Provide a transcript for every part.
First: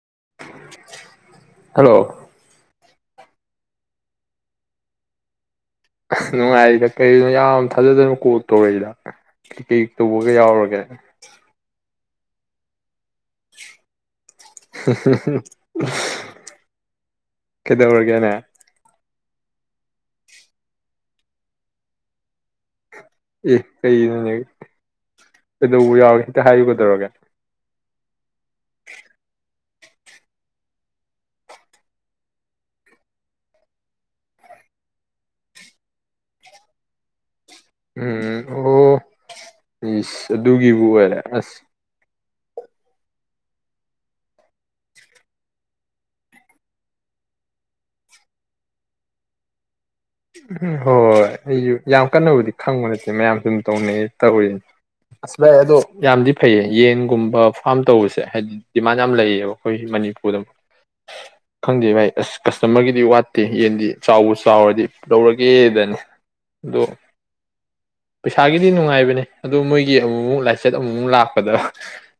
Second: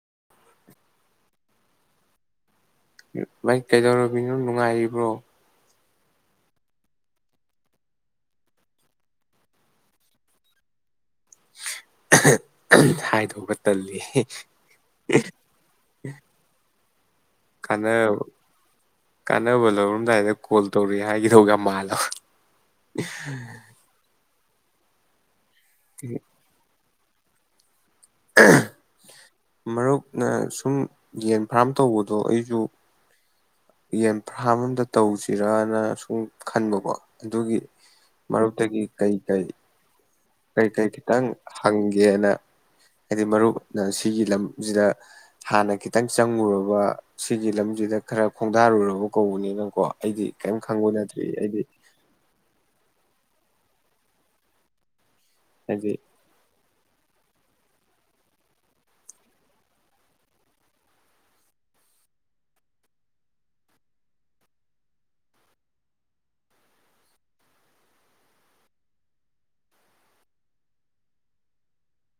[unintelligible] hello ꯃ ꯀꯩꯗꯧꯔꯕꯤꯅꯣ ꯅꯨꯡꯉꯥꯏꯔꯤꯕ꯭ꯔꯣ ꯅꯨꯡꯉꯥꯏꯔꯤꯗ ꯀꯩꯅꯣ ꯌꯥꯝ ꯊꯥꯖꯗꯅꯣ ꯀꯣꯛ ꯇꯧꯔꯛꯏꯗ ꯀ ꯀꯩ ꯇꯧꯕꯒ ꯌꯥꯎꯔꯒꯦ ꯍꯥꯏ ꯧꯕ ꯇꯜꯂꯤ ꯀꯩꯅ ꯀꯩꯗꯧꯔꯒꯦꯅꯦ ꯀꯥꯟꯅꯕ ꯂꯧꯔꯝꯗꯥꯏꯗ ꯀꯣꯜ ꯇꯧꯔꯦ ꯍꯥꯏꯈꯤꯗꯒ ꯃꯥꯜꯂꯣ ꯑꯦ ꯀꯩ ꯅꯅꯦ ꯀꯩꯗꯧꯕ ꯌꯥꯎꯔꯦ ꯈꯤꯇ ꯍꯥꯏꯌꯨꯒꯗꯧꯔꯒꯦ [unintelligible] ꯃꯔꯨꯞꯅ ꯁꯨꯝ ꯌꯦꯟ ꯐꯥꯔꯝ ꯇꯧꯕꯗꯣ ꯑꯩꯁꯨ ꯌꯦꯟ ꯐ꯭ꯔꯥꯝ ꯑꯝꯇ ꯇꯧꯁꯤꯔꯅ ꯁꯨꯝ ꯈꯟꯕꯀꯣ ꯑꯗꯨꯒꯤ ꯎꯝ ꯃꯔꯨꯞꯛꯇꯒꯤ ꯑꯣ ꯀꯩ ꯀꯩ ꯏꯁ ꯑꯗꯨꯒꯤꯕꯨ ꯑꯣꯏꯔꯦ ꯑꯁ ꯁꯦꯅ ꯍꯥꯏꯗꯤ ꯃꯔꯨꯞꯅ ꯁꯤꯒꯤ ꯂꯝꯁꯤꯗ ꯍꯥꯟꯅ ꯈꯤꯇꯪ ꯆꯪꯉꯨꯔꯕ ꯁꯤꯒꯤ ꯂꯝꯁꯤꯗ ꯈꯔ ꯈꯣꯡꯗꯥꯔꯨꯔꯕ ꯀꯧꯕꯅꯤꯅꯀꯣ ꯑꯩꯗꯤ ꯀꯔꯤꯝ ꯈꯪꯕ ꯅꯠꯇ꯭ꯔꯤ ꯍꯣꯏ ꯑꯩꯗꯤ ꯌꯥꯝ ꯀꯟꯅꯕꯨꯗꯤ ꯈꯪꯕ ꯅꯠꯇꯦ ꯃꯌꯥꯝꯁꯨ ꯑꯗꯨꯝ ꯇꯧꯅꯩ ꯇꯧꯔꯤꯅꯤ ꯑꯁ ꯚꯥꯏ ꯑꯗꯣ ꯍꯥꯏꯗꯤ ꯌꯥꯝꯗꯤ ꯐꯩꯌꯦ ꯌꯦꯟ ꯒꯨꯝꯕ ꯐꯥꯝ ꯇꯧꯕꯁꯦ ꯍꯥꯏꯗꯤ ꯗꯤꯃꯥꯟ ꯌꯥꯝ ꯂꯩꯌꯦꯕ ꯑꯩꯈꯣꯏ ꯃꯅꯤꯄꯨꯔꯗ ꯈꯪꯗꯦ ꯚꯥꯏ ꯑꯁ ꯀꯁꯇꯃꯔꯒꯤꯗꯤ ꯋꯥꯠꯇꯦ ꯌꯦꯟꯗꯤ ꯆꯥꯎꯕ ꯆꯥꯎꯔꯗꯤ ꯂꯧꯔꯒꯦꯗꯅꯤ ꯑꯗꯣ ꯄꯩꯁꯥꯒꯤꯗꯤ ꯅꯨꯡꯉꯥꯏꯕꯅꯦ ꯑꯗꯨꯗ ꯃꯣꯏꯒꯤ ꯑꯃꯨꯛꯃꯨꯛ ꯂꯥꯏꯆꯠ ꯑꯃꯨꯃꯨꯛ ꯂꯥꯛꯄꯗ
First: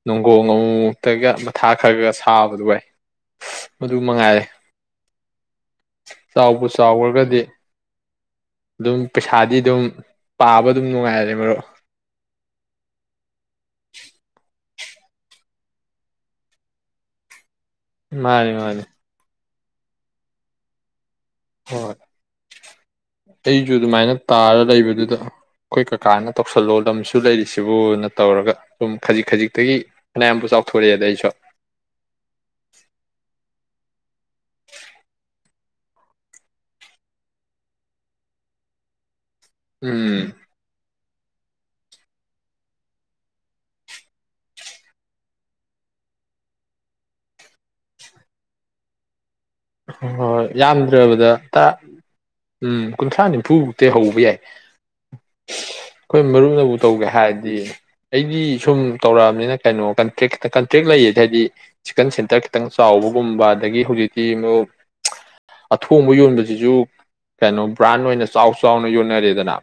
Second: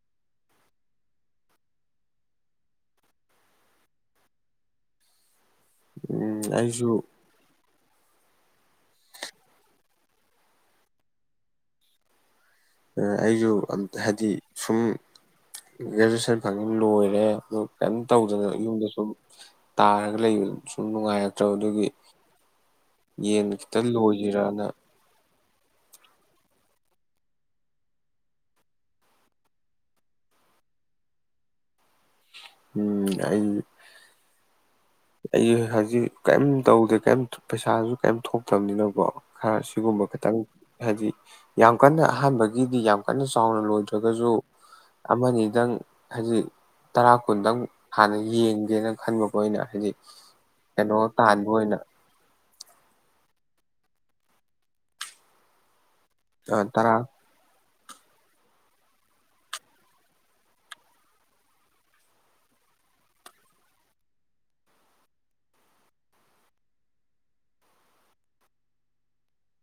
ꯅꯅꯨꯡꯒꯣꯡ ꯑꯃꯨꯃꯨꯛꯇꯒ ꯃꯊꯥ ꯈꯔ ꯈ ꯁꯥꯕꯗꯨ ꯋꯥꯏ ꯃꯗꯨ ꯃꯉꯥꯏꯔꯦ ꯎꯝ ꯆꯥꯎꯕꯨ ꯑꯩꯁꯨ ꯆꯥꯎꯈ꯭ꯔꯒꯗꯤ ꯑꯗꯨꯝ ꯄꯩꯁꯥꯗꯤ ꯑꯗꯨꯝ ꯄꯥꯕ ꯑꯗꯨꯝ ꯅꯨꯡꯉꯥꯏꯔꯔꯦ ꯃꯔꯨꯞ ꯑꯩꯁꯨ ꯑꯝ ꯍꯥꯏꯗꯤ ꯁꯨꯝ ꯒ꯭ꯔꯦꯖꯨꯌꯦꯦꯁꯟ ꯐꯪꯉꯤ ꯂꯣꯏꯔꯦ ꯑꯗꯨ ꯀꯝ ꯇꯧꯗꯅ ꯃꯥꯅꯤ ꯃꯥꯅꯤ ꯌꯨꯝꯗ ꯁꯨꯝ ꯇꯥꯔꯒ ꯂꯩꯕ ꯑꯗꯨ ꯁꯨꯝ ꯅꯨꯡꯉꯥꯏꯔ ꯍꯣꯏ ꯌꯦꯟ ꯑꯩꯁꯨ ꯈꯤꯇ ꯑꯗꯨꯃꯥꯏꯅ ꯇꯥꯔ ꯂꯣꯏꯁꯤꯔꯅ ꯂꯩꯕꯗꯨꯗ ꯑꯩꯈꯣꯏ ꯀꯀꯥꯅ ꯇꯧꯁꯜꯂꯣ ꯂꯝꯁꯨ ꯂꯩꯔꯤꯁꯤꯕꯨꯅ ꯇꯧꯔꯒ ꯑꯗꯨꯝ ꯈꯖꯤꯛ ꯈꯖꯤꯛꯇꯒꯤ ꯐꯅꯌꯥꯝꯕꯨ ꯆꯥꯎꯊꯣꯔꯛꯑꯦꯗ ꯑꯩꯁꯨ ꯎꯝ ꯑꯩ ꯑꯩ ꯍꯧꯖꯤꯛ ꯀꯔꯤꯝ ꯇꯧꯗꯦ ꯀꯩꯝ ꯄꯩꯁꯥꯁꯨ ꯀꯩꯝ ꯊꯣꯛꯇꯕꯅꯤꯅꯀꯣ ꯈꯔ ꯁꯤꯒꯨꯝꯕ ꯎꯝ ꯈꯤꯇꯪ ꯍꯥꯏꯗꯤ ꯌꯥꯝ ꯀꯟꯅ ꯑꯍꯥꯟꯕꯒꯤꯗꯤ ꯌꯥꯝ ꯀꯟꯅ ꯆꯥꯎꯅ ꯂꯣꯏꯗ꯭ꯔꯒꯁꯨ ꯑꯃꯅꯤꯗꯪ ꯍꯥꯏꯖꯤꯛ ꯇꯔꯥ ꯀꯨꯟꯗꯪ ꯍꯥꯟꯅ ꯌꯦꯡꯒꯦꯅ ꯈꯟꯕ ꯑꯣꯏꯅ ꯍꯣꯏ ꯌꯥꯝꯗ꯭ꯔꯕꯗ ꯑꯣꯏꯅ ꯎꯝ ꯀꯨꯟꯊ꯭ꯔꯥ ꯅꯤꯝꯐꯨꯃꯨꯛꯇꯤ ꯍꯧꯕ ꯌꯥꯏ ꯑꯩꯈꯣꯏ ꯃꯔꯨꯅꯕꯨ ꯇꯔꯥ ꯇꯧꯒꯦ ꯍꯥꯏꯔꯗꯤ ꯑꯩꯗꯤ ꯁꯨꯝ ꯇꯧꯔꯛꯑꯕꯅꯤꯅ ꯀꯩꯅꯣ ꯀꯟꯇ꯭ꯔꯦꯛꯈꯤ ꯀꯟꯇ꯭ꯔꯦꯛ ꯂꯩꯌꯦꯗꯤ ꯍꯥꯏꯗꯤ ꯆꯤꯛꯀꯟ ꯁꯦꯟꯇꯔ ꯈꯤꯇꯪ ꯆꯥꯎꯕꯒꯨꯝꯕ ꯑꯗꯒꯤ ꯍꯧꯖꯤꯛ ꯑꯃꯨꯛ ꯑꯊꯣꯡꯕ ꯌꯣꯟꯕꯁꯤꯁꯨ ꯀꯩꯅꯣ ꯕ꯭ꯔꯥꯟ ꯑꯣꯏꯅ ꯆꯥꯎ ꯆꯥꯎꯅ ꯌꯣꯟꯅꯔꯦꯗꯅ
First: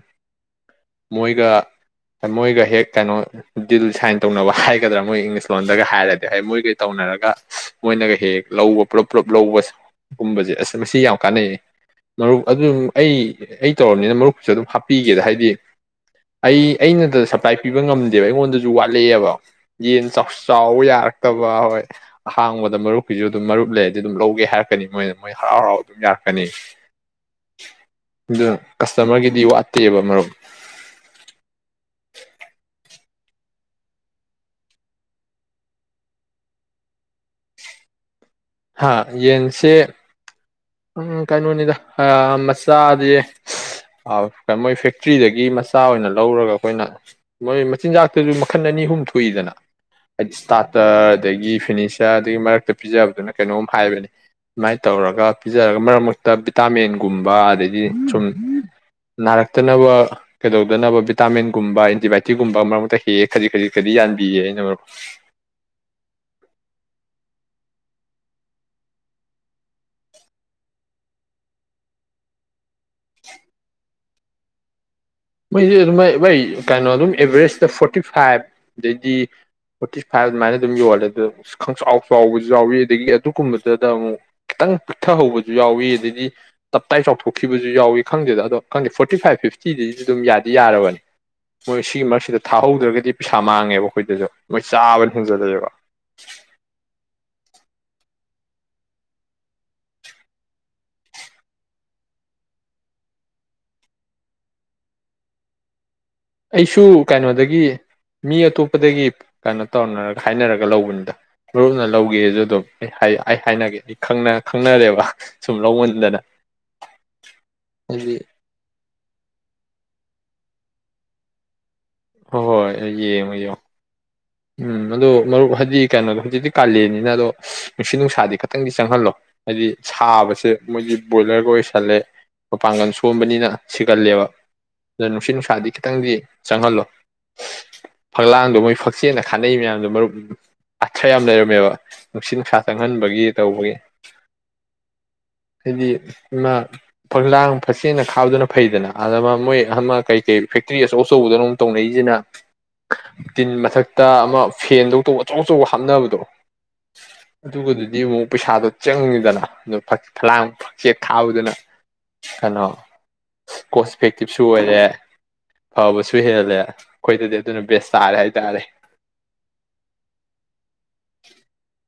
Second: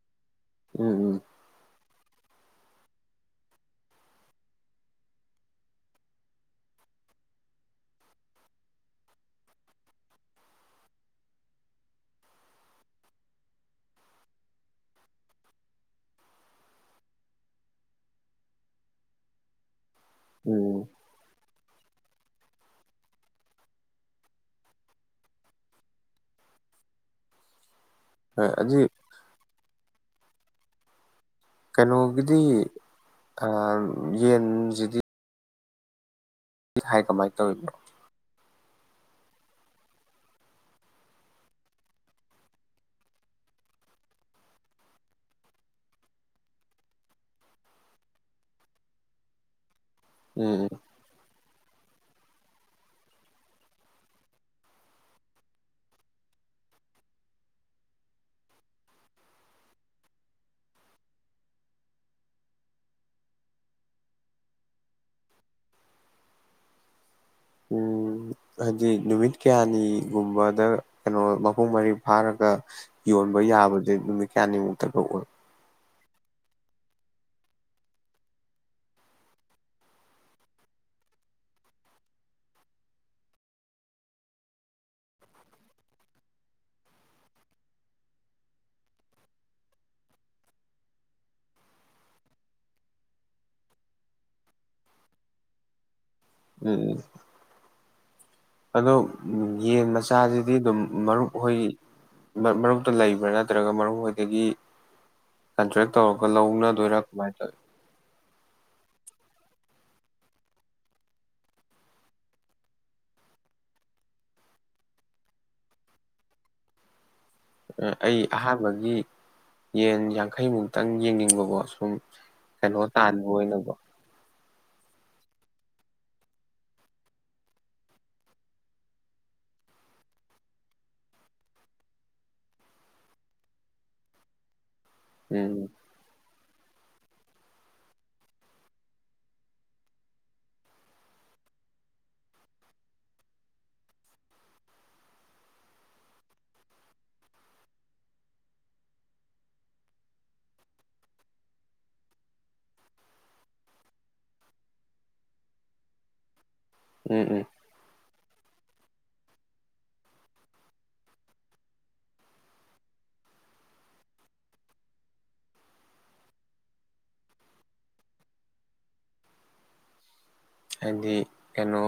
ꯎꯝ ꯎꯝ ꯃꯣꯏꯒ ꯃꯣꯏꯒ ꯍꯦꯛ ꯀꯩꯅꯣ ꯗꯤꯜ ꯁꯥꯏꯟ ꯇꯧꯅꯕ ꯍꯥꯏꯒꯗ꯭ꯔꯥ ꯃꯣꯏ ꯏꯪꯂꯤꯁ ꯂꯣꯟꯗꯒ ꯍꯥꯏꯔꯗꯤ ꯍ ꯃꯣꯏꯒ ꯇꯧꯅꯔꯒ ꯃꯣꯏꯅꯒ ꯍꯦꯛ ꯂꯧꯕ ꯄꯨꯂꯞ ꯂꯧꯕꯒꯨꯝꯕꯁꯦ ꯑꯁ ꯃꯁꯤ ꯌꯥꯝ ꯀꯥꯟꯅꯩ ꯃꯔꯨꯞ ꯑꯗꯨ ꯑꯩ ꯑꯩ ꯇꯧꯝꯅꯤꯅ ꯃꯔꯨꯞꯁꯨ ꯑꯗꯨꯝ ꯍꯥꯞꯄꯤꯒꯦꯗ ꯍꯥꯏꯗꯤ ꯑꯩ ꯑꯩꯅꯗ ꯁꯞꯄ꯭ꯂꯥꯏ ꯄꯤꯕ ꯉꯝꯗꯦꯕ ꯑꯩꯉꯣꯟꯗꯁꯨ ꯋꯥꯠꯂꯛꯑꯦꯕ ꯌꯦꯟ ꯎꯝ ꯆꯥꯎꯕ ꯌꯥꯔꯛꯇꯕ ꯍꯣꯏ ꯍꯥꯡꯕꯗ ꯃꯔꯨꯞꯀꯤꯁꯨ ꯑꯗꯨꯝ ꯃꯔꯨꯞ ꯂꯩ ꯑꯗꯨꯝ ꯂꯧꯒꯦ ꯍꯥꯏꯔꯛꯀꯅꯤ ꯃꯣꯏꯅ ꯃꯣꯏ ꯍꯔꯥꯎ ꯍꯔꯥꯎ ꯑꯗꯨꯝ ꯌꯥꯔꯛꯀꯅꯤ ꯑꯗꯨ ꯀꯁꯇꯃꯔꯒꯤꯗꯤ ꯋꯥꯠꯇꯦꯕ ꯃꯔꯨꯞ ꯀꯩꯅꯣꯒꯤꯗꯤ ꯌꯦꯟꯁꯤꯗꯤ ꯍꯥꯏ ꯀꯃꯥꯏꯅ ꯇꯧꯔꯤꯕꯅꯣ ꯍꯥ ꯌꯦꯟꯁꯦ ꯀꯩꯅꯣꯅꯤꯗ ꯃꯆꯥꯗꯤ ꯃꯣꯏ ꯐꯦꯛꯇ꯭ꯔꯤꯗꯒꯤ ꯃꯆꯥ ꯑꯣꯏꯅ ꯂꯧꯔꯒ ꯑꯩꯈꯣꯏꯅ ꯃꯣꯏ ꯃꯆꯤꯟꯖꯥꯛꯇꯁꯨ ꯃꯈꯜ ꯑꯅꯤ ꯑꯍꯨꯝ ꯊꯣꯛꯏꯗꯅ ꯍꯥꯏꯗꯤ ꯎꯝ ꯏꯁꯇꯥꯔꯇꯔ ꯑꯗꯒꯤ ꯐꯤꯅꯤꯁꯤꯡ ꯆꯆꯥꯒꯤ ꯃꯔꯛꯇ ꯄꯤꯖꯕꯗꯨꯅ ꯀꯩꯅꯣꯝ ꯍꯥꯏꯕꯅꯤ ꯁꯃꯥꯏꯅ ꯇꯧꯔꯒ ꯄꯤꯖꯔꯒ ꯃꯔꯛ ꯃꯔꯛꯇ ꯚꯤꯇꯥꯃꯤꯟꯒꯨꯝꯕ ꯑꯗꯩꯗꯤ ꯁꯨꯝ ꯅꯥꯔꯛꯇꯅꯕ ꯀꯩꯗꯧꯗꯅꯕ ꯚꯤꯇꯥꯃꯤꯟꯒꯨꯝꯕ ꯑꯦꯟꯇꯤꯕꯥꯏꯌꯑꯣꯇꯤꯛꯀꯨꯝꯕ ꯃꯔꯛ ꯃꯔꯛꯇ ꯍꯦꯛꯑꯦ ꯈꯖꯤꯛ ꯈꯖꯤꯛ ꯈꯗꯤ ꯌꯥꯟꯕꯤꯌꯦ ꯑꯩꯅ ꯃꯔꯨꯞ ꯎꯝ ꯍꯥꯏꯗꯤ ꯅꯨꯃꯤꯠ ꯀꯌꯥꯅꯤꯒꯨꯝꯕꯗ ꯀꯩꯅꯣ ꯃꯄꯨꯡ ꯃꯔꯔꯤ ꯐꯥꯔꯒ ꯌꯣꯟꯕ ꯌꯥꯕꯁꯦ ꯅꯨꯃꯤꯠ ꯀꯌꯥꯅꯤꯃꯨꯛꯇꯒ ꯑꯣꯏ ꯃꯣꯏꯁꯦ ꯑꯗꯨꯃꯥꯏ ꯍꯩ ꯀꯩꯅꯣ ꯑꯗꯨꯝ ꯑꯦꯚꯔꯦꯁꯇ ꯐꯣꯔꯇꯤ ꯐꯥꯏꯚ ꯑꯗꯩꯗꯤ ꯐꯣꯔꯇꯤ ꯐꯥꯏꯚ ꯑꯗꯨꯃꯥꯏꯅ ꯑꯗꯨꯝ ꯌꯣꯜꯂꯦ ꯑꯗꯣ ꯈꯪꯆ ꯆꯥꯎꯕꯁꯨ ꯌꯥꯎꯋꯤ ꯑꯗꯒꯤ ꯑꯗꯨꯒꯨꯝꯕꯗꯨꯗ ꯑꯃꯨꯛ ꯈꯤꯇꯪ ꯄꯤꯛꯊꯍꯧꯕꯁꯨ ꯌꯥꯎꯏꯤ ꯑꯗꯩꯗꯤ ꯇꯞꯇꯥꯏ ꯆꯥꯎꯊꯣꯛꯈꯤꯕꯁꯨ ꯌꯥꯎꯏꯤ ꯈꯪꯗꯦꯗ ꯑꯗꯣ ꯈꯪꯗꯦ ꯐꯣꯔꯇꯤ ꯐꯥꯏꯚ ꯐꯤꯐꯇꯤꯗꯩ ꯁꯤ ꯑꯗꯨꯝ ꯌꯥꯗꯤ ꯌꯥꯔꯕꯅꯤ ꯃꯣꯏ ꯁꯤꯒꯤ ꯃꯔꯛꯁꯤꯗ ꯊꯥꯍꯧꯗ꯭ꯔꯒꯗꯤ ꯄꯩꯁꯥ ꯃꯥꯡꯉꯦꯕ ꯑꯩꯈꯣꯏꯗꯁꯨ ꯃꯣꯏ ꯆꯥꯕꯅ ꯍꯦꯟꯖꯜꯂꯑꯦꯕ ꯎꯝ ꯑꯗꯣ ꯌꯦꯟ ꯃꯆꯥꯁꯤꯗꯤ ꯑꯗꯨꯝ ꯃꯔꯨꯞ ꯍꯣꯏ ꯃꯔꯨꯞꯇ ꯂꯩꯕ꯭ꯔꯥ ꯅꯠꯇ꯭ꯔꯒ ꯃꯔꯨꯞ ꯍꯣꯏꯗꯒꯤ ꯀꯟꯇ꯭ꯔꯦꯛ ꯇꯧꯔꯒ ꯑꯩꯁꯨ ꯂꯧꯅꯗꯣꯏꯔꯥ ꯀꯃꯥꯏꯅ ꯇꯧꯋꯤ ꯀꯩꯅꯣꯗꯒꯤ ꯃꯤ ꯑ ꯑꯇꯣꯞꯄꯗꯒꯤ ꯀꯩꯅꯣ ꯇꯧꯅꯔꯒ ꯍꯥꯏꯅꯔꯒ ꯂꯧꯕꯅꯤꯗ ꯃꯔꯨꯞꯅ ꯂꯧꯒꯦꯁꯨ ꯑꯗꯨꯝ ꯑꯩ ꯍꯥꯏ ꯑꯩ ꯍꯥꯏꯅꯒꯦ ꯑꯩ ꯈꯪꯅ ꯈꯪꯅꯔꯦꯕ ꯁꯨꯝ ꯂꯧꯃꯟꯗꯅ ꯑ ꯍꯥꯏꯗꯤ ꯑꯩ ꯑꯍꯥꯟꯕꯒꯤ ꯌꯦꯟ ꯌꯥꯡꯈꯩ ꯃꯨꯛꯇꯪ ꯌꯦꯡꯅꯤꯡꯕꯀꯣ ꯁꯨꯝ ꯍꯣꯏ ꯀꯩꯅꯣ ꯍꯣꯏ ꯇꯥꯟꯕ ꯌꯦꯡꯉꯣ ꯌꯦꯡꯉꯣ ꯑꯣꯏꯅꯀꯣ ꯎꯝ ꯑꯗꯣ ꯃꯔꯨꯞ ꯍꯥꯏꯗꯤ ꯀꯩꯅꯣꯗꯣ ꯍꯧꯖꯤꯛꯇꯤ ꯀꯥꯂꯦꯟꯅꯤꯅ ꯑꯗꯣ ꯅꯨꯡꯁꯤꯠ ꯅꯨꯡꯁꯥꯗꯤ ꯈꯇꯪꯗꯤ ꯆꯪꯍꯜꯂꯣ ꯍꯥꯏꯗꯤ ꯁꯥꯕꯁꯦ ꯃꯣꯏꯗꯤ ꯕ꯭ꯔꯣꯏꯂꯔꯒ ꯑꯣꯏꯁꯜꯂꯦ ꯃꯄꯥꯡꯒꯜ ꯁꯣꯝꯕꯅꯤꯅ ꯁꯤꯒꯜꯂꯦꯕ ꯑꯗ ꯅꯨꯡꯁꯤꯠ ꯎꯝ ꯅꯨꯡꯁꯥꯗꯤ ꯈꯤꯇꯪꯗꯤ ꯆꯥꯡꯍꯜꯂꯣ ꯐꯛꯂꯥꯡꯗꯣ ꯃꯣꯏ ꯐꯛꯆꯦꯅ ꯈꯥꯅꯩ ꯃꯌꯥꯝꯗꯣ ꯃꯔꯨꯞ ꯑꯥꯊ꯭ꯔ ꯌꯥꯝ ꯂꯩꯔꯝꯃꯦꯕ ꯅꯨꯡꯁꯤꯠ ꯅꯨꯡꯁꯥ ꯆꯪꯍꯟꯕꯒꯤ ꯇꯧꯕꯒꯤ ꯍꯥꯏꯗꯤ ꯏꯃꯥ ꯐꯛꯂꯥꯡ ꯐꯛꯆꯦꯠꯅ ꯈꯥꯕꯗꯨꯅ ꯐꯩꯗꯅ ꯑꯗ ꯃꯣꯏ ꯑꯃꯥ ꯀꯩ ꯀꯩ ꯐꯦꯛꯇ꯭ꯔꯤ ꯑꯆꯧ ꯑꯆꯧꯕꯗꯅꯣ ꯇꯧꯅꯩꯖꯤꯅ ꯇꯤꯟ ꯃꯊꯛꯇ ꯑꯃ ꯐꯦꯟꯗꯧ ꯇꯧꯕ ꯑꯆꯧ ꯑꯆꯧꯕ ꯍꯥꯞꯅꯕꯗꯣ ꯎꯝ ꯎꯝ ꯑꯗꯨꯒꯗꯨꯗꯤ ꯑꯃꯨꯛ ꯄꯩꯁꯥꯗꯣ ꯆꯪꯉꯤꯗꯅ ꯑꯗꯨ ꯐꯛ ꯐꯂꯥꯡ ꯐꯛꯆꯦꯠ ꯈꯥꯕꯗꯅ ꯀꯩꯅꯣ ꯀꯣꯁ ꯏꯐꯦꯛꯇꯤꯞꯁꯨ ꯑꯣꯏꯔꯦ ꯐꯕꯁꯨ ꯍꯦꯜ ꯂꯦ ꯑꯩꯈꯣꯏꯗꯗꯤ ꯑꯗꯨꯅ ꯕꯦꯁ ꯇꯥꯔꯦ ꯍꯥꯏꯇꯥꯔꯦ ꯍꯥꯏꯗꯤ ꯀꯩꯅꯣ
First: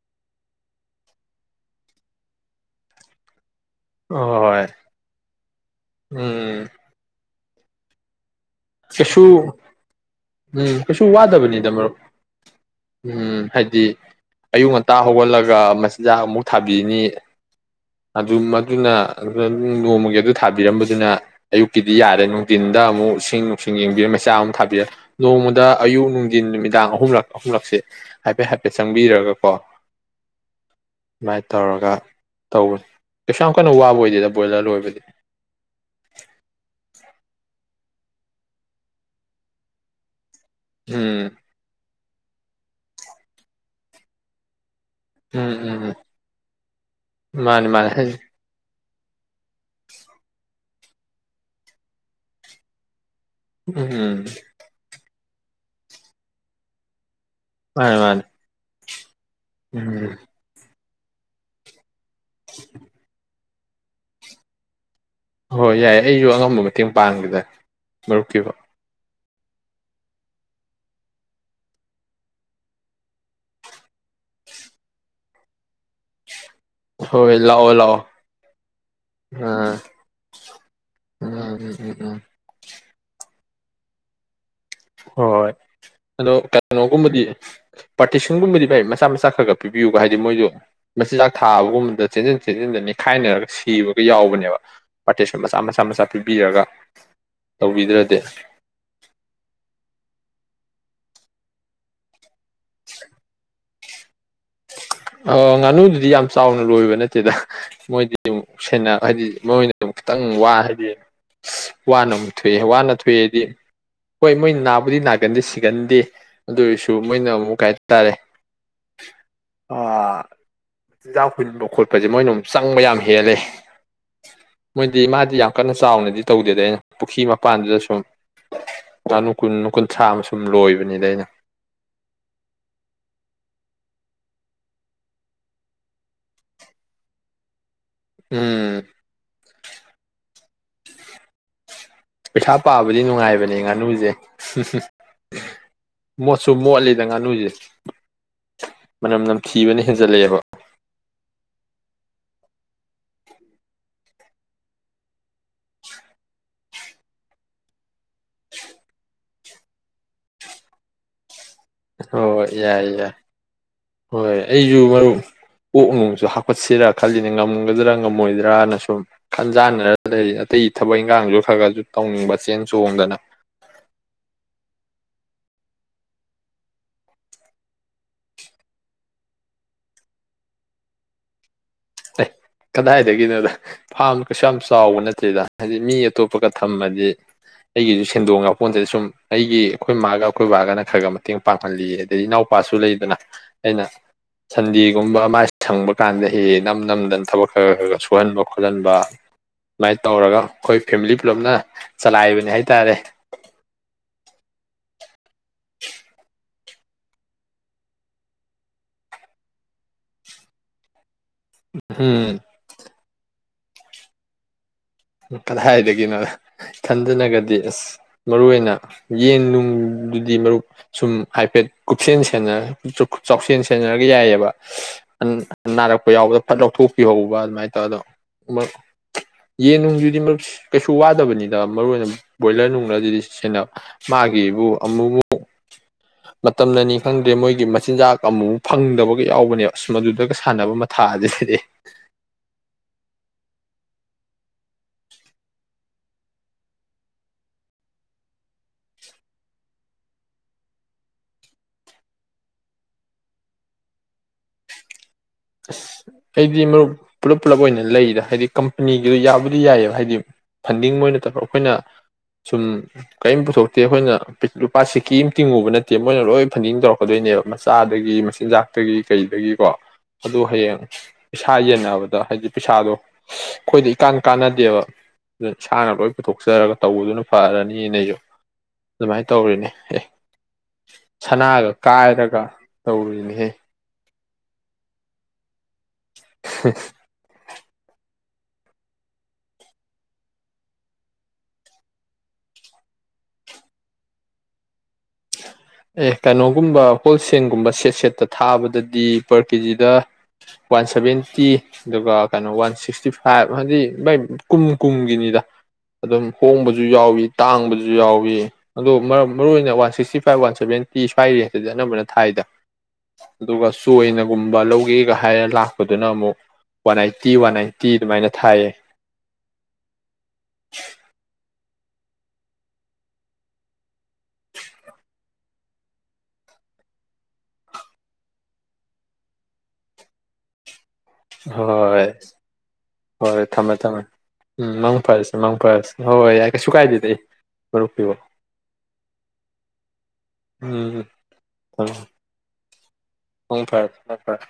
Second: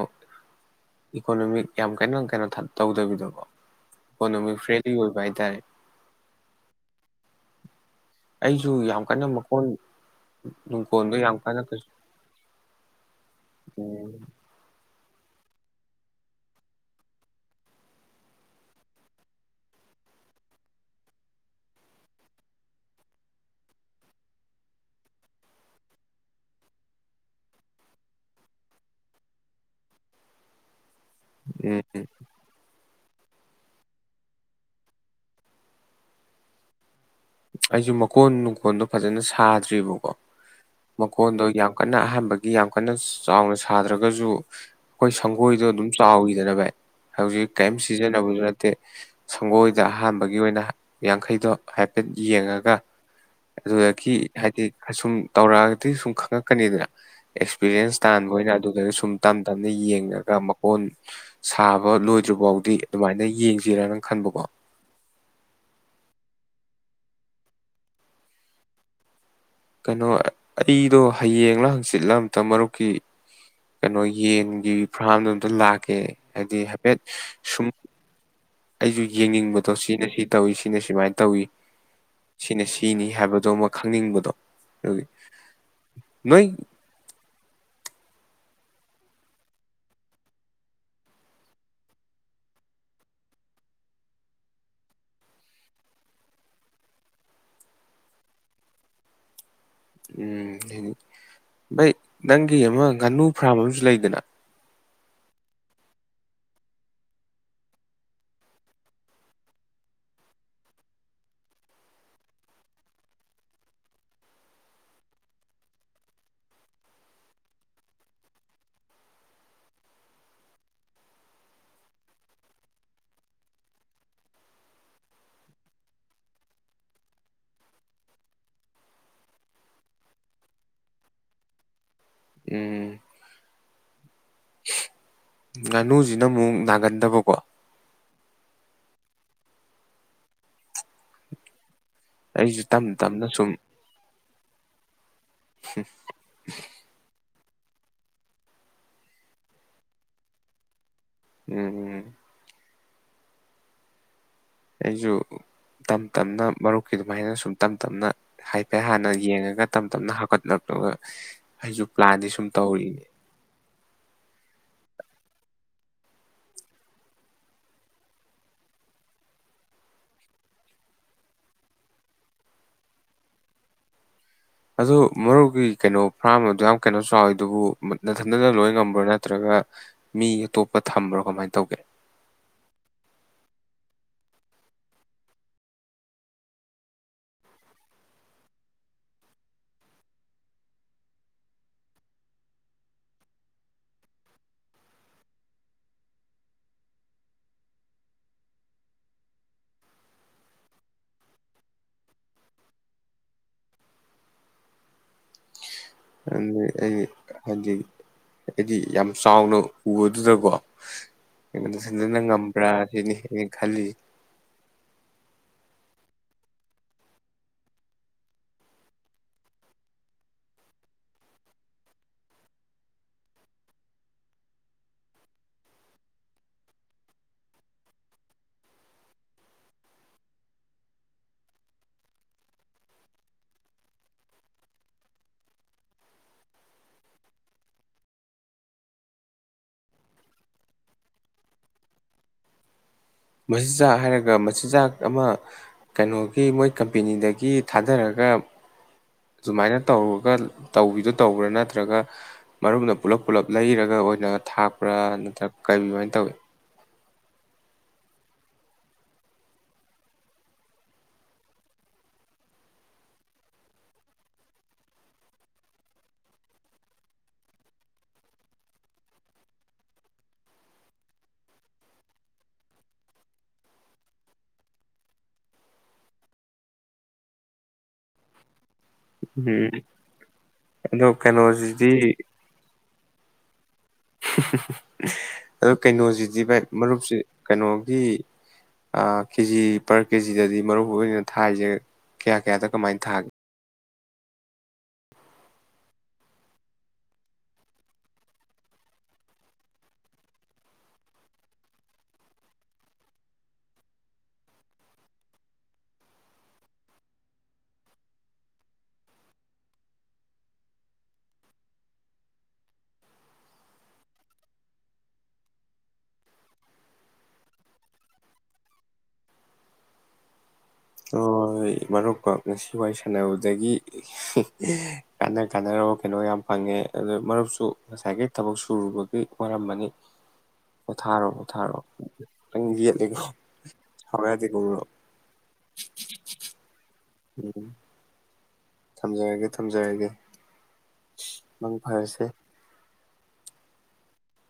ꯏꯀꯣꯅꯣꯃꯤꯛ ꯌꯥꯝ ꯀꯩꯅꯟ ꯀꯩꯅꯣ ꯊ ꯇꯧꯗꯕꯤꯗꯣꯀꯣ ꯍꯣꯏ ꯏꯀꯣꯅꯣꯃꯤ ꯍꯣꯏ ꯐ꯭ꯔꯦꯟꯂꯤ ꯑꯣꯏꯕ ꯍꯥꯏ ꯇꯥꯔꯦ ꯎꯝ ꯀꯩꯁꯨ ꯃꯀꯣꯟ ꯎꯝ ꯀꯩꯁꯨ ꯅꯨꯡꯀꯣꯟꯗꯣ ꯌꯥꯝ ꯀꯟꯅ ꯋꯥꯗꯕꯅꯤꯗ ꯀꯩꯁꯨ ꯃꯔꯨꯞ ꯎꯝ ꯍꯥꯏꯗꯤ ꯎꯝ ꯑꯌꯨꯛ ꯉꯟ ꯇꯥ ꯍꯧꯒꯠꯂꯒ ꯃꯆꯤꯟꯖꯥꯛ ꯑꯃꯨꯛ ꯊꯥꯕꯤꯅꯤ ꯑꯗꯨ ꯃꯗꯨꯅ ꯑꯗꯨꯅ ꯅꯣꯡꯃꯒꯤ ꯑꯗꯨ ꯊꯥꯕꯤꯔꯝꯕꯗꯨꯅ ꯑꯌꯨꯛꯀꯤꯗꯤ ꯌꯥꯔꯦ ꯅꯨꯡꯊꯤꯟꯗ ꯑꯃꯨꯛ ꯏꯁꯤꯡ ꯁꯨꯝ ꯌꯦꯡꯕꯤꯔ ꯃꯆꯥ ꯑꯃꯨꯛ ꯊꯥꯕꯤꯔ ꯅꯣꯡꯃꯗ ꯑꯌꯨꯛ ꯅꯨꯡꯊꯤꯟ ꯅꯨꯃꯤꯗꯥꯡ ꯑꯍꯨꯝꯂꯛ ꯑꯍꯨꯝꯂꯛꯁꯦ ꯍꯥꯏꯐꯦꯠ ꯍꯥꯏꯐꯦꯠ ꯆꯪꯕꯤꯔꯒꯀꯣ ꯁꯃꯥꯏ ꯎꯝ ꯇꯧꯔꯒ ꯇꯧꯕꯅꯤ ꯀꯩꯁꯨ ꯌꯥꯝ ꯀꯟꯅ ꯋꯥꯕ ꯑꯣꯏꯗꯦꯗ ꯕꯣꯏꯂꯔ ꯂꯣꯏꯕꯗꯤ ꯑꯩꯁꯨ ꯃꯀꯣꯟ ꯅꯨꯡꯀꯣꯟꯗꯣ ꯐꯖꯅ ꯁꯥꯗ꯭ꯔꯤꯕꯀꯣ ꯎꯝ ꯃꯀꯣꯟꯗꯣ ꯌꯥꯝ ꯀꯟꯅ ꯑꯍꯥꯟꯕꯒꯤ ꯌꯥꯝ ꯀꯟꯅ ꯆꯥꯎꯅ ꯁꯥꯗ꯭ꯔꯒꯁꯨ ꯑꯩꯈꯣꯏ ꯎꯝ ꯁꯪꯒꯣꯏꯗꯣ ꯎꯝ ꯑꯗꯨꯝ ꯆꯥꯎꯋꯤꯗꯅ ꯚꯥꯏ ꯍꯧꯖꯤꯛ ꯃꯥꯅꯤ ꯀꯔꯤꯝ ꯃꯥꯅꯤ ꯁꯤꯖꯤꯟꯅꯕꯖꯨ ꯅꯠꯇꯦ ꯁꯪꯒꯣꯏꯗ ꯑꯍꯥꯟꯕꯒꯤ ꯑꯣꯏꯅ ꯌꯥꯡꯈꯩꯗꯣ ꯍꯥꯏ ꯍꯥꯏꯐꯦꯠ ꯌꯦꯡꯉꯒ ꯑꯗꯨꯗꯀꯤ ꯎꯝ ꯍꯥꯏꯗꯤ ꯑꯁꯨꯝ ꯇꯧꯔꯛꯑꯒꯗꯤ ꯁꯨꯝ ꯈꯪꯉꯛꯀꯅꯤꯗꯅ ꯃꯥꯅꯤ ꯑꯦꯛꯁꯄꯤꯔꯤꯌꯦꯟꯁ ꯃꯥꯅꯤ ꯇꯥꯟꯕ ꯑꯣꯏꯅ ꯑꯗꯨꯗ ꯁꯨ ꯇꯝ ꯇꯝꯅ ꯎꯝ ꯌꯦꯡꯉꯒ ꯃꯀꯣꯟ ꯁꯥꯕ ꯂꯣꯏ ꯗ꯭ꯔꯤ ꯕꯥꯎꯗꯤ ꯑꯗꯨꯃꯥꯏꯅ ꯌꯦꯡ ꯖꯤꯔꯥ ꯅ ꯈꯟꯕꯀꯣ ꯍꯣꯏ ꯌꯥꯏ ꯑꯩꯁꯨ ꯑꯉꯝꯕ ꯃꯇꯦꯡ ꯄꯥꯡꯒꯦꯗ ꯃꯔꯨꯞꯀꯤꯕꯨ ꯀꯩꯅꯣ ꯑꯩꯗꯣ ꯍꯌꯦꯡ ꯍꯪꯆꯤꯠꯂ ꯑꯝꯇ ꯃꯔꯨꯞꯀꯤ ꯀꯩꯅꯣ ꯌꯦꯟꯒꯤ ꯐꯥꯔꯝꯗꯣ ꯑꯝꯇ ꯂꯥꯛꯀꯦ ꯍꯥꯏꯗꯤ ꯍꯥꯏꯐꯦꯠ ꯍꯣꯏ ꯁꯨꯝ ꯂꯥꯛꯑꯣ ꯂꯥꯛꯑꯣ ꯑꯩꯁꯨ ꯌꯦꯡꯅꯤꯡꯕꯗꯣ ꯑꯥ ꯁꯤꯅ ꯁꯤ ꯇꯧꯋꯤ ꯁꯤꯅ ꯁꯨꯃꯥꯏꯅ ꯎꯝ ꯇꯧꯏ ꯎꯝ ꯎꯝ ꯎꯝ ꯁꯤꯅ ꯁꯤꯅꯤ ꯍꯥꯏꯕ ꯑꯗꯣ ꯑꯃ ꯈꯪꯅꯤꯡꯕꯗꯣ ꯑꯗꯨꯒꯤ ꯍꯣꯏ ꯑꯗꯣ ꯅꯣꯏ ꯀꯩꯅꯣꯒꯨꯝꯕꯗꯤ ꯄꯥꯔꯇꯦꯁꯟꯒꯨꯝꯕꯗꯤ ꯚꯥꯏ ꯃꯆꯥ ꯃꯆꯥ ꯈꯔ ꯈꯔ ꯄꯤꯕꯤꯌꯨꯒ ꯍꯥꯏꯗꯤ ꯃꯣꯏꯁꯨ ꯃꯆꯤꯟꯖꯥꯛ ꯊꯥꯕꯒꯨꯝꯕꯗ ꯆꯦꯟꯁꯤꯟ ꯆꯦꯟꯁꯤꯟꯗꯅꯤꯈꯥꯏꯅꯔꯒ ꯁꯤꯕꯒ ꯌꯥꯎꯕꯅꯦꯕ ꯄꯥꯔꯇꯁꯟ ꯃꯆꯥ ꯃꯆꯥ ꯃꯆꯥ ꯄꯤꯕꯤꯔꯒ ꯇꯧꯕꯤꯗ꯭ꯔꯗꯤ ꯎꯝꯅꯤ ꯑꯩꯩ ꯅꯪꯒꯤ ꯑꯃ ꯉꯥꯅꯨ ꯐꯥꯝ ꯑꯃꯁꯨ ꯂꯩ ꯏꯗꯅ ꯉꯥꯅꯨꯗꯨꯗꯤ ꯌꯥꯝ ꯆꯥꯎꯅ ꯂꯣꯏꯕ ꯅꯠꯇꯦꯗ ꯃꯣꯏꯗꯤ ꯑꯃꯝ ꯁꯦꯟꯅ ꯍꯥꯏꯗꯤ ꯃꯣꯏꯅ ꯑꯗꯨꯝ ꯈꯤꯇꯪ ꯋꯥ ꯍꯥꯏꯗꯤ ꯋꯥꯅ ꯑꯃꯨꯛ ꯊꯣꯛꯑꯦ ꯋꯥꯅ ꯊꯣꯛꯑꯦ ꯍꯥꯏꯗꯤ ꯍꯣꯏ ꯃꯣꯏ ꯅꯥꯕꯨꯗꯤ ꯅꯥꯒꯟꯗꯤ ꯁꯤꯒꯟꯗꯦ ꯑꯗꯨꯔꯁꯨ ꯃꯣꯏꯅ ꯑꯃꯨꯛ ꯀꯩꯇꯥꯔꯦ ꯆꯤꯟꯖꯥꯛ ꯍꯨꯟꯕ ꯈꯣꯠꯄꯁꯦ ꯃꯣꯏꯅ ꯑꯃꯝ ꯆꯪꯕ ꯌꯥꯝ ꯍꯦꯜꯂꯦ ꯃꯣꯏꯗꯤ ꯃꯥꯗꯤ ꯌꯥꯝ ꯀꯟꯅ ꯆꯥꯎꯅꯗꯤ ꯇꯧꯗꯦꯗ ꯑꯩꯅ ꯄꯨꯈ꯭ꯔꯤ ꯃꯄꯥꯟꯗꯨꯗ ꯁꯨꯝ ꯉꯥꯅꯨ ꯀꯨꯟ ꯀꯨꯟꯊ꯭ꯔꯥ ꯑꯃ ꯁꯨꯝ ꯂꯣꯏꯕꯅꯤꯗ ꯑꯩꯅ ꯎꯝ ꯉꯥꯅꯨꯁꯤꯅ ꯑꯃꯨꯛ ꯅꯥꯒꯟꯗꯕꯀꯣ ꯎꯝ ꯄꯩꯊꯥ ꯑꯩꯁꯨ ꯇꯞ ꯄꯥꯕꯗꯤ ꯇꯞꯅ ꯁꯨꯝ ꯅꯨꯡꯉꯥꯏꯕꯅꯦ ꯉꯥꯅꯨꯁꯦ ꯁꯤꯁꯤꯦ ꯃꯣꯠꯁꯨ ꯃꯣꯠꯂꯤꯗ ꯉꯥꯅꯨꯁꯦ ꯃꯅꯝ ꯅꯝꯊꯤꯕꯅ ꯍꯦꯟꯖꯜꯂꯛꯑꯦꯕ ꯎꯝ ꯎꯝ ꯑꯩꯁꯨ ꯇꯞ ꯇꯞꯅ ꯃꯔꯨꯞꯀꯤ ꯑꯗꯨꯃꯥꯏꯅ ꯁꯨꯝ ꯇꯞ ꯇꯞꯅ ꯍꯥꯏꯐꯦꯠ ꯍꯥꯟꯅ ꯌꯦꯡꯉꯒ ꯇꯞ ꯇꯞꯅ ꯍꯥꯞꯀꯠꯅꯔꯒ ꯑꯩꯁꯨ ꯄ꯭ꯂꯥꯟꯗꯤ ꯁꯨꯝ ꯍꯣꯏ ꯌꯥꯏ ꯇꯧꯔꯤꯌꯦ ꯌꯥꯏ ꯍꯣꯏ ꯑꯩꯁꯨ ꯃꯔꯨꯞ ꯀꯛ ꯅꯨꯡꯁꯨ ꯍꯥꯞꯀꯠꯁꯤꯔꯥ ꯈꯜꯂꯤꯅꯦ ꯉꯝꯒꯗ꯭ꯔꯥ ꯉꯝꯃꯣꯏꯗ꯭ꯔꯅ ꯁꯨꯝ ꯈꯟꯖꯥꯟꯅꯔ ꯂꯩꯔꯤ ꯑꯇꯩ ꯊꯕꯛ ꯏꯪꯈꯥꯡꯁꯨ ꯈꯔ ꯈꯔꯁꯨ ꯇꯧꯅꯤꯡꯕ ꯆꯦꯟ ꯆꯣꯡꯗꯅ ꯑꯗꯨ ꯃꯔꯨꯞꯒꯤ ꯀꯩꯅꯣ ꯐꯥꯔꯝ ꯑꯗꯨ ꯌꯥꯝ ꯀꯩꯅꯣ ꯆꯥꯎꯋꯤ ꯑꯗꯨꯕꯨ ꯅꯊꯟꯗꯅ ꯂꯣꯏ ꯉꯝꯕ꯭ꯔꯥ ꯅꯠꯇ꯭ꯔꯒ ꯃꯤ ꯑꯇꯣꯞꯄ ꯊꯝꯕ꯭ꯔꯣ ꯀꯃꯥꯏꯅ ꯇꯧꯒꯦ ꯀꯗꯥꯏꯗꯒꯤꯅꯣꯗ ꯐꯥꯝ ꯀꯩꯁꯨ ꯌꯥꯝ ꯆꯥꯎꯕ ꯅꯠꯇꯦꯗ ꯍꯥꯏꯗꯤ ꯃꯤ ꯑꯇꯣꯞꯄꯒ ꯊꯝꯃꯗꯤ ꯑꯩꯒꯤꯁꯨ ꯁꯦꯟꯗꯣꯡ ꯥꯄꯣꯟꯁꯤꯗꯤ ꯁꯨꯝ ꯑꯩꯒꯤ ꯑꯩꯈꯣꯏ ꯏ ꯃꯥꯒ ꯑꯩꯈꯣꯏ ꯕꯥꯒꯅ ꯈꯔ ꯈ ꯃꯇꯦꯡ ꯄꯥꯡꯍꯜꯂꯤ ꯑꯗꯩ ꯏꯅꯥꯎꯄꯥꯁꯨ ꯂꯩꯗꯅ ꯑꯩꯅ ꯁꯟꯗꯦꯒꯨꯝꯕ ꯃꯥ ꯁꯪꯕ ꯀꯥꯟꯗ ꯍ ꯅꯝ ꯅꯝꯗꯅ ꯊꯕꯛ ꯈꯔ ꯈꯔ ꯈꯔ ꯁꯨꯍꯟꯕ ꯈꯣꯠꯍꯟꯕ ꯁꯨꯃꯥꯏꯅ ꯇꯧꯔꯒ ꯑꯩꯈꯣꯏ ꯐꯦꯃꯤꯂꯤ ꯄꯨꯂꯞꯅ ꯆꯂꯥꯏꯕꯅꯤ ꯍꯥꯏꯇꯥꯔꯦ ꯑꯗꯨ ꯑꯩ ꯍꯥꯏꯗꯤ ꯑꯩꯗꯤ ꯌꯥꯝ ꯆꯥꯎꯅ ꯎꯕꯗꯨꯗꯀꯣ ꯀꯩꯅꯣꯗ ꯁꯤꯟꯖꯟꯅ ꯎꯝ ꯉꯝꯕ꯭ꯔꯥ ꯁꯤꯅꯤ ꯈꯜꯂꯤ ꯀꯗꯥꯏꯗꯒꯤꯅꯣ ꯏ ꯊꯟꯗꯅꯒꯗꯤ ꯑꯁ ꯃꯔꯨ ꯑꯣꯏꯅ ꯌꯦꯟ ꯅꯨꯡꯗꯨꯗꯤ ꯃꯔꯨꯞ ꯁꯨꯝ ꯍꯥꯏꯐꯦꯠ ꯀꯨꯞꯁꯦꯟ ꯆꯥꯎꯁꯦꯟ ꯁꯦꯟꯅꯔꯒ ꯌꯥꯏꯑꯕ ꯅꯥꯔꯛꯄ ꯌꯥꯎꯕꯗ ꯐꯠ ꯂꯧꯊꯣꯛꯄꯤꯍꯧꯕ ꯑꯗꯨꯃꯥꯏꯅ ꯇꯧꯔꯗꯣ ꯌꯦꯟ ꯅꯨꯡꯗꯨꯗꯤ ꯀꯩꯁꯨ ꯋꯥꯗꯕꯅꯤꯗ ꯃꯔꯨ ꯑꯣꯏꯅ ꯕꯣꯏꯂꯔ ꯅꯨꯡꯅꯁꯤꯗꯤ ꯁꯦꯟꯅ ꯃꯥꯒꯤꯕꯨ ꯑꯃꯨꯛꯃꯨꯛ ꯃꯇꯝꯅꯅꯤ ꯈꯪꯗ꯭ꯔꯦ ꯃꯣꯏꯒꯤ ꯃꯆꯤꯟꯖꯥꯛ ꯑꯃꯨꯃꯨꯛ ꯐꯪꯗꯕꯒ ꯌꯥꯎꯕꯅꯦꯕ ꯑꯁ ꯃꯗꯨꯗꯒ ꯁꯥꯟꯅꯕ ꯃꯊꯥ ꯑꯁꯤꯗꯗꯤ ꯃꯖꯥ ꯍꯥꯏꯔꯒ ꯆꯤꯟꯖꯥꯛ ꯑꯃ ꯀꯩꯅꯣꯒꯤ ꯃꯣꯏ ꯀꯝꯄꯦꯅꯤꯗꯒꯤ ꯊꯥꯗꯔꯒ ꯁꯨꯃꯥꯏꯅ ꯇꯧꯔꯒ ꯇꯧꯕꯤꯗꯨꯣ ꯇꯧꯕ꯭ꯔꯥ ꯅꯠꯇ꯭ꯔꯒ ꯃꯔꯨꯞꯅ ꯄꯨꯂꯞ ꯄꯨꯜꯂꯞ ꯂꯩꯔꯒ ꯑꯣꯏꯅ ꯊꯥꯛꯄ꯭ꯔꯥ ꯅꯠꯇ꯭ꯔꯒ ꯀꯃꯥꯏꯅ ꯑꯁ ꯇꯧꯏ ꯑꯩꯗꯤ ꯃꯔꯨꯞ ꯄꯨꯜꯂꯞ ꯄꯨꯜꯂꯞ ꯑꯣꯏꯅ ꯂꯩꯗ ꯍꯥꯏꯗꯤ ꯀꯝꯄꯅꯤꯒꯤꯗꯣ ꯌꯥꯕꯨꯗꯤ ꯌꯥꯏꯑꯕ ꯍꯥꯏꯗꯤ ꯐꯟꯗꯤꯡ ꯃꯣꯏꯅꯠꯇꯧ ꯑꯩꯈꯣꯏꯅ ꯁꯨꯝ ꯀꯔꯤꯝ ꯄꯨꯊꯣꯛꯇꯦ ꯑꯩꯈꯣꯏꯅ ꯂꯨꯄꯥ ꯁꯤꯦꯀꯤ ꯑꯃ ꯇꯤꯡꯉꯨꯕ ꯅꯠꯇꯦ ꯃꯣꯏꯅ ꯂꯣꯏ ꯐꯟꯗꯤꯡ ꯇꯧꯔꯛꯀꯗꯣꯏꯅꯦꯕ ꯃꯆꯥꯗꯒꯤ ꯃꯆꯤꯟꯖꯥꯛꯇꯒꯤ ꯀꯩꯗꯒꯤꯀꯣ ꯑꯗꯨ ꯍꯌꯦꯡ ꯄꯩꯥ ꯌꯦꯟꯅꯕꯗ ꯍꯥꯏꯗꯤ ꯄꯩꯁꯥꯗꯣ ꯑꯩꯈꯣꯏꯗ ꯏꯀꯥꯟ ꯀꯥꯟꯅꯗꯦꯕ ꯑꯗꯨ ꯏꯁꯥꯅ ꯂꯣꯏ ꯄꯨꯊꯣꯛꯆꯔꯒ ꯇꯧꯕꯗꯨꯅ ꯐꯔꯅꯤꯅ ꯑꯩꯁꯨ ꯑꯗꯨꯃꯥꯏꯅ ꯇꯧꯔꯤꯅꯦ ꯎꯝ ꯑꯦ ꯑꯗꯣ ꯁꯅꯥꯒ ꯀꯩꯅꯣꯁꯤꯗꯤ ꯀꯥꯏꯔꯒ ꯇꯧꯔꯤꯅꯦꯍꯦ ꯑ ꯀꯩꯅꯣꯁꯤꯗꯤ ꯚꯥꯏ ꯃꯔꯨꯞꯁꯤ ꯀꯩꯅꯣꯒꯤ ꯀꯦꯖꯤ ꯄꯔ ꯀꯦꯖꯤꯗꯗꯤ ꯃꯔꯨ ꯑꯣꯏꯅ ꯊꯥꯔꯤꯁꯦ ꯀꯌꯥ ꯀꯌꯥꯗ ꯀꯃꯥꯏꯅ ꯊꯥꯒꯦ ꯑꯦ ꯀꯩꯅꯣꯒꯨꯝꯕ ꯍꯣꯜꯁꯦꯜꯒꯨꯝꯕ ꯁꯦꯠ ꯁꯦꯠꯇ ꯊꯥꯕꯗꯗꯤ ꯄꯔ ꯀꯦꯖꯤꯗ ꯋꯥꯟ ꯁꯚꯦꯟꯇꯤ ꯑꯗꯨꯒ ꯀꯩꯅꯣ ꯋꯥꯟ ꯁꯤꯛꯁꯇꯤ ꯐꯥꯏꯚ ꯍꯥꯏꯗꯤ ꯃꯥꯏ ꯀꯨꯝ ꯀꯨꯝꯒꯤꯅꯤꯗ ꯑꯗꯨꯝ ꯍꯣꯡꯕꯁꯨ ꯌꯥꯎꯏ ꯇꯥꯡꯕꯁꯨ ꯌꯥꯎꯏ ꯑꯗꯣ ꯃꯔꯨ ꯑꯣꯏꯅ one sixty five five one seventy ꯁ꯭ꯋꯥꯏ ꯔ ꯑꯗꯨꯗꯤ ꯑꯅꯝꯕꯅ ꯊꯥꯏꯗ ꯑꯗꯨꯒ ꯆꯣꯏꯅꯒꯨꯝꯕ ꯂꯧꯒꯦꯒ ꯍꯥꯏꯔ ꯂꯥꯛꯄꯗꯨꯅ ꯑꯃꯨꯛ ꯋꯥꯟ ꯑꯥꯏꯠꯇꯤ ꯋꯥꯟ ꯅꯥꯏꯟꯇꯤ ꯑꯗꯨꯃꯥꯏꯅ ꯊꯥꯏꯌꯦ ꯍꯣꯏ ꯃꯔꯨꯞꯀ ꯉꯁꯤ ꯋꯥꯔꯤ ꯁꯥꯟꯅꯕꯗꯒꯤ ꯀꯥꯟꯅ ꯀꯥꯟꯅꯔꯕ ꯀꯩꯅꯣ ꯌꯥꯝ ꯐꯪꯉꯦ ꯑꯗꯨ ꯃꯔꯨꯞꯁꯨ ꯉꯁꯥꯏꯒꯤ ꯊꯕꯛ ꯁꯨꯔꯨꯕꯒꯤ ꯋꯥꯝ ꯑꯅꯤ ꯍꯣꯏ ꯌꯦꯠꯂꯤꯀꯣ ꯍꯣꯏ ꯊꯝꯃꯦ ꯊꯝꯃꯦ ꯁꯥꯎ ꯌꯥꯗꯦꯀꯣ ꯎꯝ ꯃꯔꯨꯞ ꯃꯪ ꯐꯔꯁꯦ ꯃꯪ ꯐꯔꯁꯦ ꯍꯣꯏ ꯌꯥ ꯀꯩꯁꯨ ꯀꯥꯏꯗꯦ ꯄꯤꯕ ꯊꯝꯖꯔꯒꯦ ꯊꯝꯖꯔꯒꯦ ꯎꯝꯃ ꯃꯪ ꯐꯔꯁꯦ ꯍꯣꯏ ꯐꯔꯦ ꯍ ꯐꯔꯦ